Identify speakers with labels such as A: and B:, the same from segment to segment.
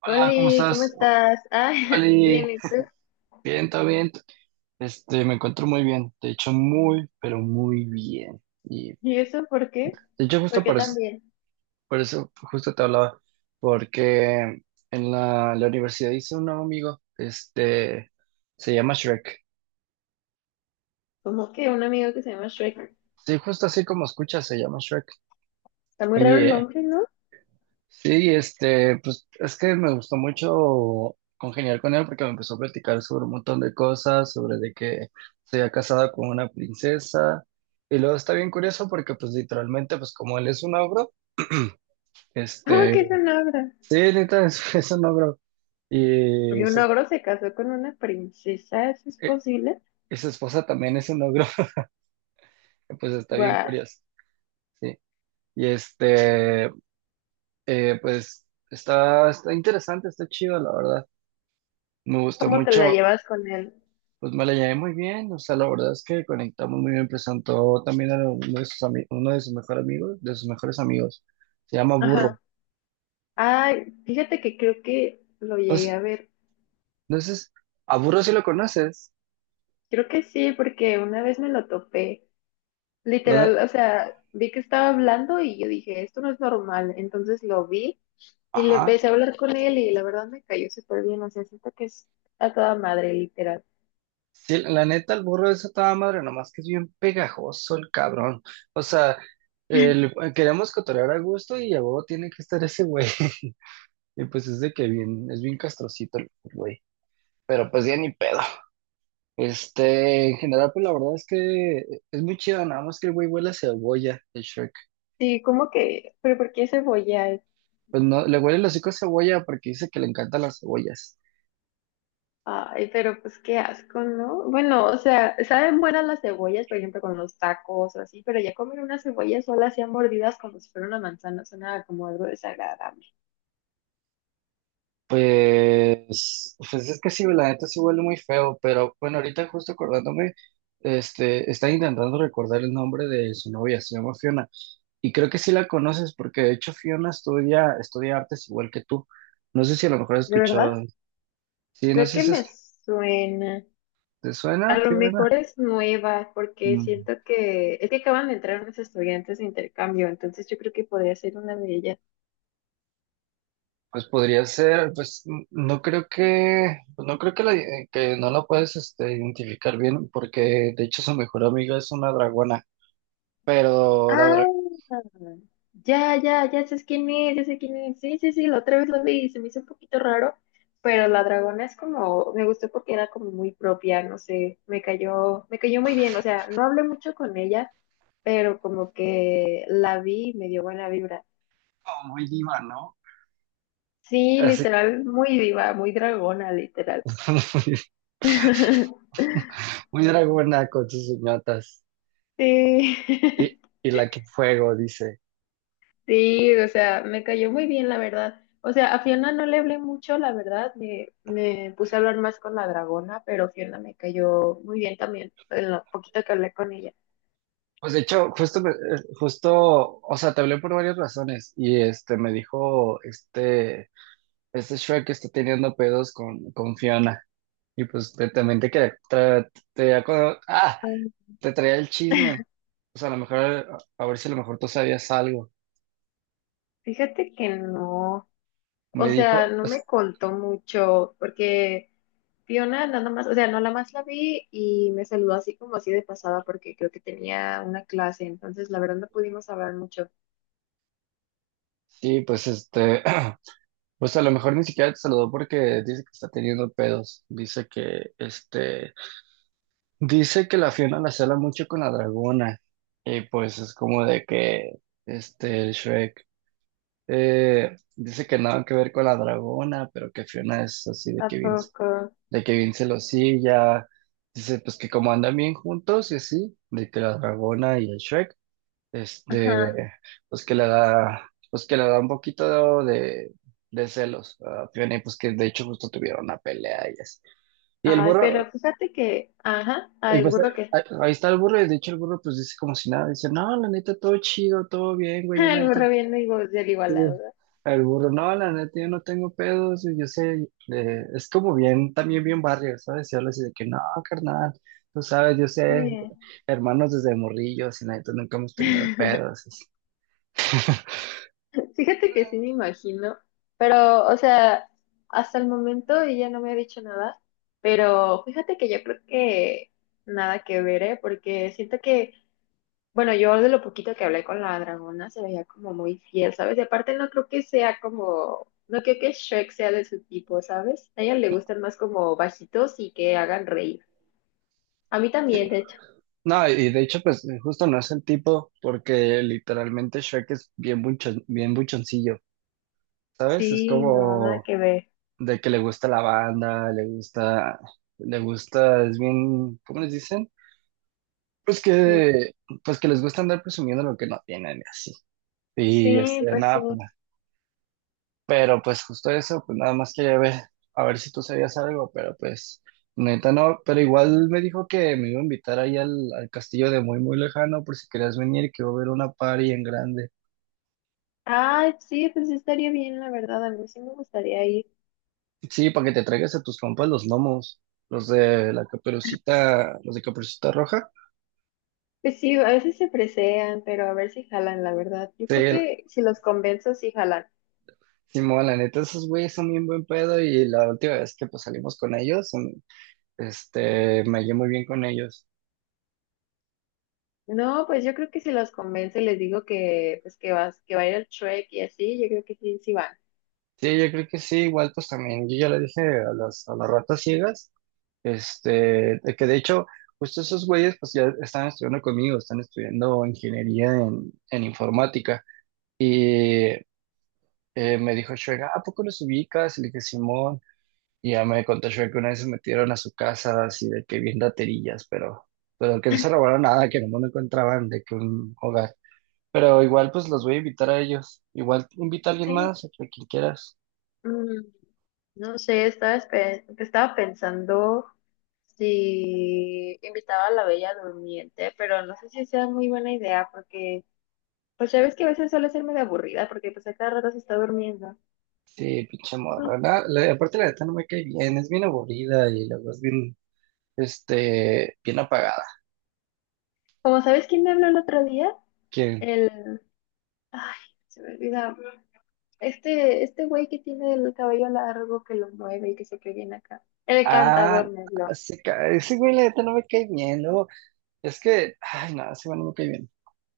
A: Hola, ¿cómo
B: Oli, ¿cómo
A: estás?
B: estás? Ah,
A: Oli,
B: bien, ¿y tú?
A: bien, todo bien. Este, me encuentro muy bien. De hecho, muy, pero muy bien. Y
B: ¿Y eso por qué?
A: de hecho,
B: ¿Por
A: justo
B: qué también?
A: por eso justo te hablaba, porque en la universidad hice un nuevo amigo. Este, se llama Shrek.
B: Como que un amigo que se llama Shrek.
A: Sí, justo así como escuchas, se llama Shrek.
B: Está muy
A: Y
B: raro el nombre, ¿no?
A: sí, este, pues es que me gustó mucho congeniar con él porque me empezó a platicar sobre un montón de cosas, sobre de que se había casado con una princesa. Y luego está bien curioso porque pues literalmente pues como él es un ogro,
B: ¿Cómo
A: este,
B: que es un ogro?
A: sí, neta es un ogro
B: Y
A: y
B: un
A: su,
B: ogro se casó con una princesa, ¿eso es
A: eh,
B: posible?
A: y su esposa también es un ogro, pues está bien
B: Guau,
A: curioso, sí. Y este, pues está interesante, está chido, la verdad. Me gustó
B: ¿cómo te la
A: mucho.
B: llevas con él?
A: Pues me la llevé muy bien, o sea, la verdad es que conectamos muy bien. Presentó también a uno de sus mejores amigos. Se llama Burro.
B: Ajá. Ay, fíjate que creo que lo llegué
A: Entonces,
B: a ver.
A: entonces, a Burro sí lo conoces.
B: Creo que sí, porque una vez me lo topé.
A: ¿Dónde?
B: Literal, o sea, vi que estaba hablando y yo dije, esto no es normal. Entonces lo vi. Y le
A: Ajá.
B: empecé a hablar con él y la verdad me cayó súper bien, o sea, siento que es a toda madre, literal.
A: Sí, la neta, el burro es a toda madre, nomás que es bien pegajoso el cabrón. O sea, queremos cotorrear a gusto y a huevo tiene que estar ese güey. Y pues es bien castrocito el güey. Pero pues ya ni pedo. Este, en general, pues la verdad es que es muy chido, nada más que el güey huele a cebolla, el Shrek.
B: Sí, como que, pero ¿por qué cebolla?
A: Pues no, le huele el hocico a cebolla porque dice que le encantan las cebollas.
B: Ay, pero pues qué asco, ¿no? Bueno, o sea, saben buenas las cebollas, por ejemplo, con los tacos o así, pero ya comer una cebolla sola así a mordidas como si fuera una manzana suena como algo desagradable.
A: Pues es que sí, la neta sí huele muy feo, pero bueno, ahorita justo acordándome, este, está intentando recordar el nombre de su novia, se llama Fiona. Y creo que sí la conoces porque de hecho Fiona estudia artes igual que tú. No sé si a lo mejor has
B: ¿De verdad?
A: escuchado. Sí, no
B: Creo
A: sé
B: que
A: si
B: me suena.
A: te
B: A
A: suena,
B: lo
A: Fiona.
B: mejor es nueva, porque
A: Mm.
B: siento que es que acaban de entrar unos estudiantes de intercambio, entonces yo creo que podría ser una de ellas.
A: Pues podría ser, pues no creo que, que no la puedes, este, identificar bien, porque de hecho su mejor amiga es una dragona, pero la dragona
B: Ah, ya, ya, ya sé quién es, ya sé quién es. Sí, sí, sí, la otra vez lo vi y se me hizo un poquito raro, pero la dragona es como, me gustó porque era como muy propia, no sé, me cayó muy bien, o sea, no hablé mucho con ella, pero como que la vi y me dio buena vibra.
A: muy diva, ¿no?
B: Sí,
A: Así,
B: literal, muy diva, muy dragona, literal.
A: muy, muy dragona con sus uñotas
B: Sí.
A: y, y la que fuego, dice.
B: Sí, o sea, me cayó muy bien, la verdad. O sea, a Fiona no le hablé mucho, la verdad. Me puse a hablar más con la dragona, pero Fiona me cayó muy bien también, en lo poquito que hablé con ella.
A: Pues de hecho, justo, justo, o sea, te hablé por varias razones y este me dijo, este Shrek está teniendo pedos con Fiona y pues también te quería. ¡Ah!
B: Ay,
A: Te traía el chisme. O sea, a lo mejor, a ver si a lo mejor tú sabías algo.
B: fíjate que no, o
A: Me
B: sea,
A: dijo,
B: no me contó mucho, porque Fiona nada más, o sea, no la más la vi y me saludó así como así de pasada, porque creo que tenía una clase, entonces la verdad no pudimos hablar mucho.
A: sí, pues este, pues a lo mejor ni siquiera te saludó porque dice que está teniendo pedos. Dice que la Fiona la cela mucho con la dragona. Y pues es como de que, este, el Shrek, dice que nada que ver con la dragona, pero que Fiona es así de
B: ¿A
A: que Vince,
B: poco?
A: de que Vince celosilla. Dice, pues que como andan bien juntos y así, de que la dragona y el Shrek.
B: Ajá.
A: Este, pues que le da un poquito de celos a Fiona y pues que de hecho justo tuvieron una pelea ellas. Y el
B: Ay,
A: burro,
B: pero fíjate que, ajá,
A: y
B: ay, el
A: pues
B: burro que
A: ahí está el burro y de hecho el burro pues dice como si nada, dice, no, la neta, todo chido, todo bien, güey, la
B: el
A: neta.
B: burro viendo y voz del igualado,
A: Sí.
B: ¿no?
A: El burro, no, la neta, yo no tengo pedos, y yo sé, es como bien, también bien barrio, ¿sabes? Y habla así de que, no, carnal, tú sabes, yo sé,
B: Sí.
A: hermanos desde morrillos, y la neta, nunca hemos tenido pedos. Así.
B: Fíjate que sí me imagino, pero, o sea, hasta el momento ella no me ha dicho nada, pero fíjate que yo creo que nada que ver, ¿eh? Porque siento que, bueno, yo de lo poquito que hablé con la dragona se veía como muy fiel, ¿sabes? Y aparte no creo que sea como, no creo que Shrek sea de su tipo, ¿sabes? A ella le gustan más como bajitos y que hagan reír. A mí también, de hecho.
A: No, y de hecho, pues justo no es el tipo, porque literalmente Shrek es bien buchoncillo, ¿sabes? Es
B: Sí, no, nada
A: como
B: que ver.
A: de que le gusta la banda, le gusta, es bien, ¿cómo les dicen? Pues que, pues que les gusta andar presumiendo lo que no tienen y así. Y
B: Sí,
A: este,
B: pues sí.
A: nada, pero pues justo eso, pues nada más quería ver, a ver si tú sabías algo, pero pues neta no, pero igual me dijo que me iba a invitar ahí al castillo de muy muy lejano por si querías venir, que iba a haber una party en grande.
B: Ah, sí, pues sí estaría bien, la verdad. A mí sí me gustaría ir.
A: Sí, para que te traigas a tus compas los gnomos, los de la caperucita, los de Caperucita Roja.
B: Pues sí, a veces se presean, pero a ver si jalan, la verdad. Yo
A: Sí,
B: creo que si los convenzo, sí jalan.
A: Simón, la neta, esos güeyes son bien buen pedo y la última vez que pues salimos con ellos, este, me hallé muy bien con ellos.
B: No, pues yo creo que si los convenzo y les digo que, pues que vas, que va a ir al Trek y así, yo creo que sí, sí van.
A: Sí, yo creo que sí, igual pues también, yo ya le dije a las ratas ciegas. Este, de que de hecho, justo esos güeyes pues ya están estudiando conmigo, están estudiando ingeniería en informática. Y me dijo Shrek: "Ah, ¿a poco los ubicas?" Y le dije, Simón. Y ya me contó Shrek que una vez se metieron a su casa así de que bien raterillas, pero que no se robaron nada, que no encontraban de que un hogar. Pero igual pues los voy a invitar a ellos. Igual invita a alguien
B: Sí.
A: más, a quien quieras.
B: Mm, no sé, estaba, estaba pensando si invitaba a la Bella Durmiente, pero no sé si sea muy buena idea porque pues ya ves que a veces suele ser medio aburrida porque pues a cada rato se está durmiendo.
A: Sí, pinche morra. Aparte la neta no me cae bien, es bien aburrida y luego es bien apagada.
B: Como sabes quién me habló el otro día,
A: ¿Quién?
B: el... Ay, se me olvida. Este güey que tiene el cabello largo que lo mueve y que se cree bien acá. El
A: Ah,
B: cantador me habló.
A: ese güey, la neta no me cae bien. Luego, es que, ay, no, ese güey no me cae bien.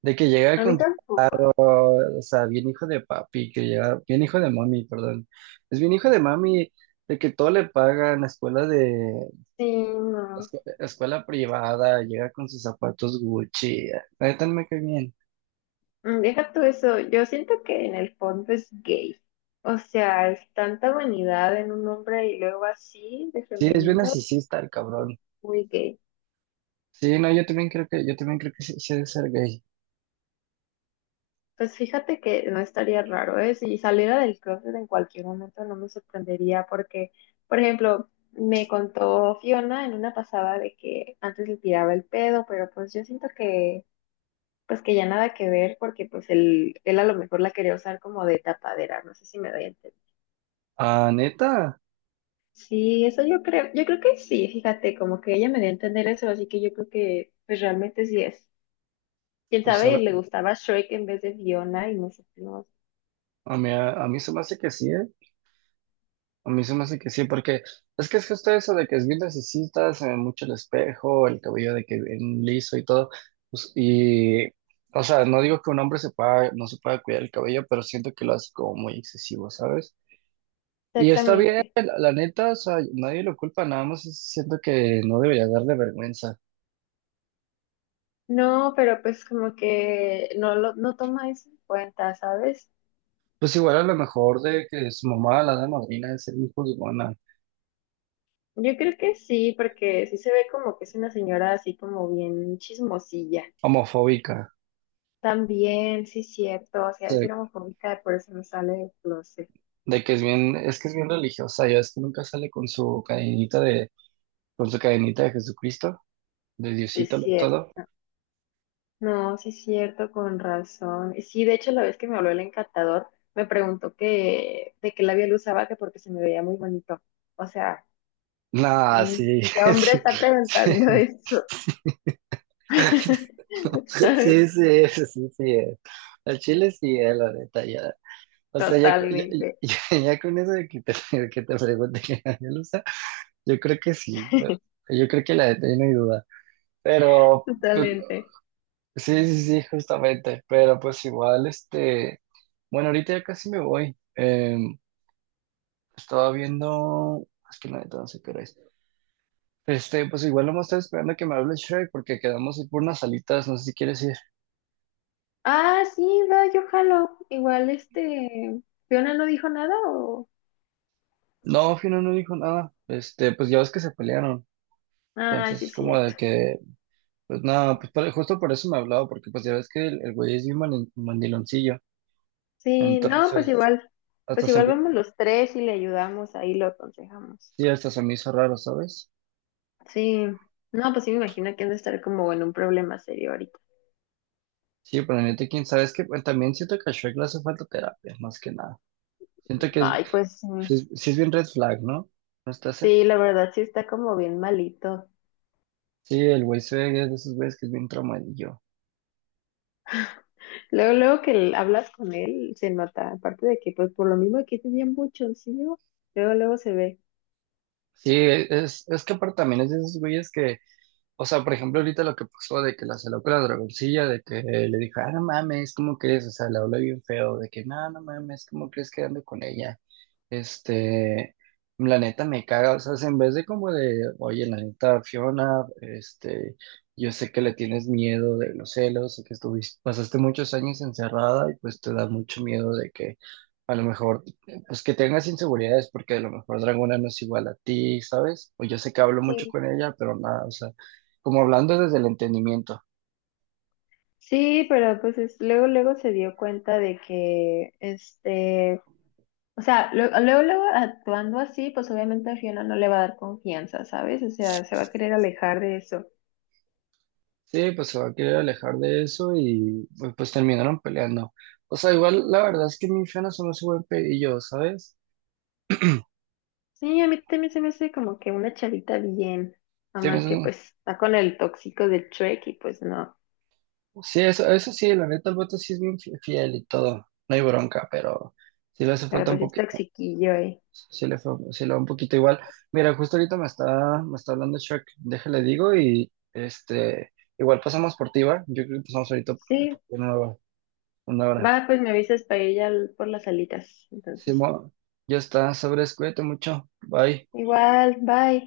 A: De que llega
B: A mí
A: con,
B: tampoco.
A: o sea, bien hijo de papi, que llega, bien hijo de mami, perdón. Es bien hijo de mami, de que todo le pagan,
B: Sí, no.
A: escuela privada, llega con sus zapatos Gucci. Ah, la neta no me cae bien.
B: Mm, deja tú eso. Yo siento que en el fondo es gay. O sea, es tanta vanidad en un hombre y luego así de
A: Sí, es bien
B: femenino,
A: narcisista el cabrón.
B: muy gay.
A: Sí, no, yo también creo que sí, sí ha de ser gay.
B: Pues fíjate que no estaría raro, ¿eh? Si saliera del closet en cualquier momento no me sorprendería porque, por ejemplo, me contó Fiona en una pasada de que antes le tiraba el pedo, pero pues yo siento que, pues que ya nada que ver porque pues él a lo mejor la quería usar como de tapadera, no sé si me doy a entender.
A: Ah, neta,
B: Sí, eso yo creo que sí, fíjate, como que ella me dio a entender eso, así que yo creo que pues realmente sí es. Quién
A: pues
B: sabe,
A: a
B: le gustaba Shrek en vez de Fiona y no sé, no,
A: a mí se me hace que sí, ¿eh? A mí se me hace que sí, porque es que es justo eso de que es bien necesita, se ve mucho el espejo, el cabello de que bien liso y todo. Pues, y, o sea, no digo que un hombre se pueda, no se pueda cuidar el cabello, pero siento que lo hace como muy excesivo, ¿sabes? Y está bien,
B: exactamente.
A: la neta, o sea, nadie lo culpa, nada más siento que no debería darle vergüenza.
B: No, pero pues como que no lo no toma eso en cuenta, ¿sabes?
A: Pues igual a lo mejor de que su mamá, la de madrina, de ser muy juzgona,
B: Yo creo que sí, porque sí se ve como que es una señora así como bien chismosilla.
A: homofóbica.
B: También, sí cierto, o sea, es homofóbica, por eso no sale del closet.
A: De que es bien, es que es bien religiosa, ya es que nunca sale con su cadenita de Jesucristo, de
B: Sí
A: Diosito lo
B: cierto.
A: todo.
B: No, sí es cierto, con razón. Y sí, de hecho, la vez que me habló el encantador, me preguntó que de qué labial usaba, que porque se me veía muy bonito. O sea,
A: Nah,
B: ¿quién,
A: sí,
B: qué hombre
A: sí,
B: está
A: sí,
B: preguntando eso? ¿Sabes?
A: sí, sí, es, sí, sí, es. El chile sí es, la neta, ya. O sea, ya, co- ya,
B: Totalmente,
A: ya- ya con eso de que te pregunte que nadie lo usa, yo creo que sí, yo creo que la neta ya no hay duda. Pero pues,
B: totalmente.
A: sí, sí, sí, justamente, pero pues igual, este, bueno, ahorita ya casi me voy. Estaba viendo, es que la neta no sé qué hora es. Este, pues igual no me estoy esperando que me hable Shrek porque quedamos ir por unas salitas, no sé si quieres ir.
B: Ah, sí, va, yo jalo. Igual este, Fiona no dijo nada o...
A: No, Fino no dijo nada. Este, pues ya ves que se pelearon.
B: Ah, sí,
A: Entonces,
B: es
A: como
B: cierto.
A: de que, pues nada, pues justo por eso me hablaba, porque pues ya ves que el güey es bien mandiloncillo.
B: Sí, no,
A: Entonces,
B: pues
A: hasta se
B: igual
A: me,
B: vamos los tres y le ayudamos, ahí lo aconsejamos.
A: sí, hasta se me hizo raro, ¿sabes?
B: Sí, no, pues sí me imagino que han de estar como en un problema serio ahorita.
A: Sí, pero neta, quién sabe, es que pues, también siento que a Shrek le hace falta terapia, más que nada. Siento que es,
B: Ay, pues sí,
A: sí es, sí es bien red flag, ¿no? ¿No está ese?
B: sí, la verdad sí está como bien malito.
A: Sí, el güey se ve que es de esos güeyes que es bien traumadillo.
B: Luego, luego que hablas con él, se nota, aparte de que pues por lo mismo que es bien buchoncillo, luego, luego se ve.
A: Sí, es que aparte también es de esos güeyes que. O sea, por ejemplo, ahorita lo que pasó de que la saló con la dragoncilla, de que le dijo, ah, no mames, ¿cómo crees? O sea, le habló bien feo, de que, no, no mames, ¿cómo crees que ando con ella? Este, la neta me caga, o sea, si en vez de como oye, la neta, Fiona, este, yo sé que le tienes miedo de los celos, sé que estuviste, pasaste muchos años encerrada y pues te da mucho miedo de que a lo mejor, pues que tengas inseguridades porque a lo mejor Dragona no es igual a ti, ¿sabes?, o yo sé que hablo mucho
B: Sí.
A: con ella, pero nada, o sea, como hablando desde el entendimiento.
B: Sí, pero pues es- luego, luego se dio cuenta de que, este, o sea, luego, luego actuando así, pues obviamente a Fiona no le va a dar confianza, ¿sabes? O sea, se va a querer alejar de eso.
A: Sí, pues se va a querer alejar de eso y pues, terminaron peleando. O sea, igual la verdad es que mi infierno no es buen pedillo, ¿sabes?
B: Sí, a mí también se me hace como que una chavita bien, nada
A: Sí,
B: más que pues está con el tóxico de Trek y pues no,
A: sí, eso sí, la neta el voto sí es bien fiel y todo, no hay bronca, pero sí le hace
B: pero
A: falta un
B: pues es
A: poquito,
B: toxiquillo, ¿eh?
A: sí le va un poquito igual. Mira, justo ahorita me está hablando Shrek, déjale digo y este, igual pasamos por ti, ¿va? Yo creo que pasamos ahorita por
B: Sí,
A: por una hora.
B: va, pues me avisas para ir ya por las alitas, entonces.
A: Simón, ya está, sobres, cuídate mucho. Bye.
B: Igual, bye.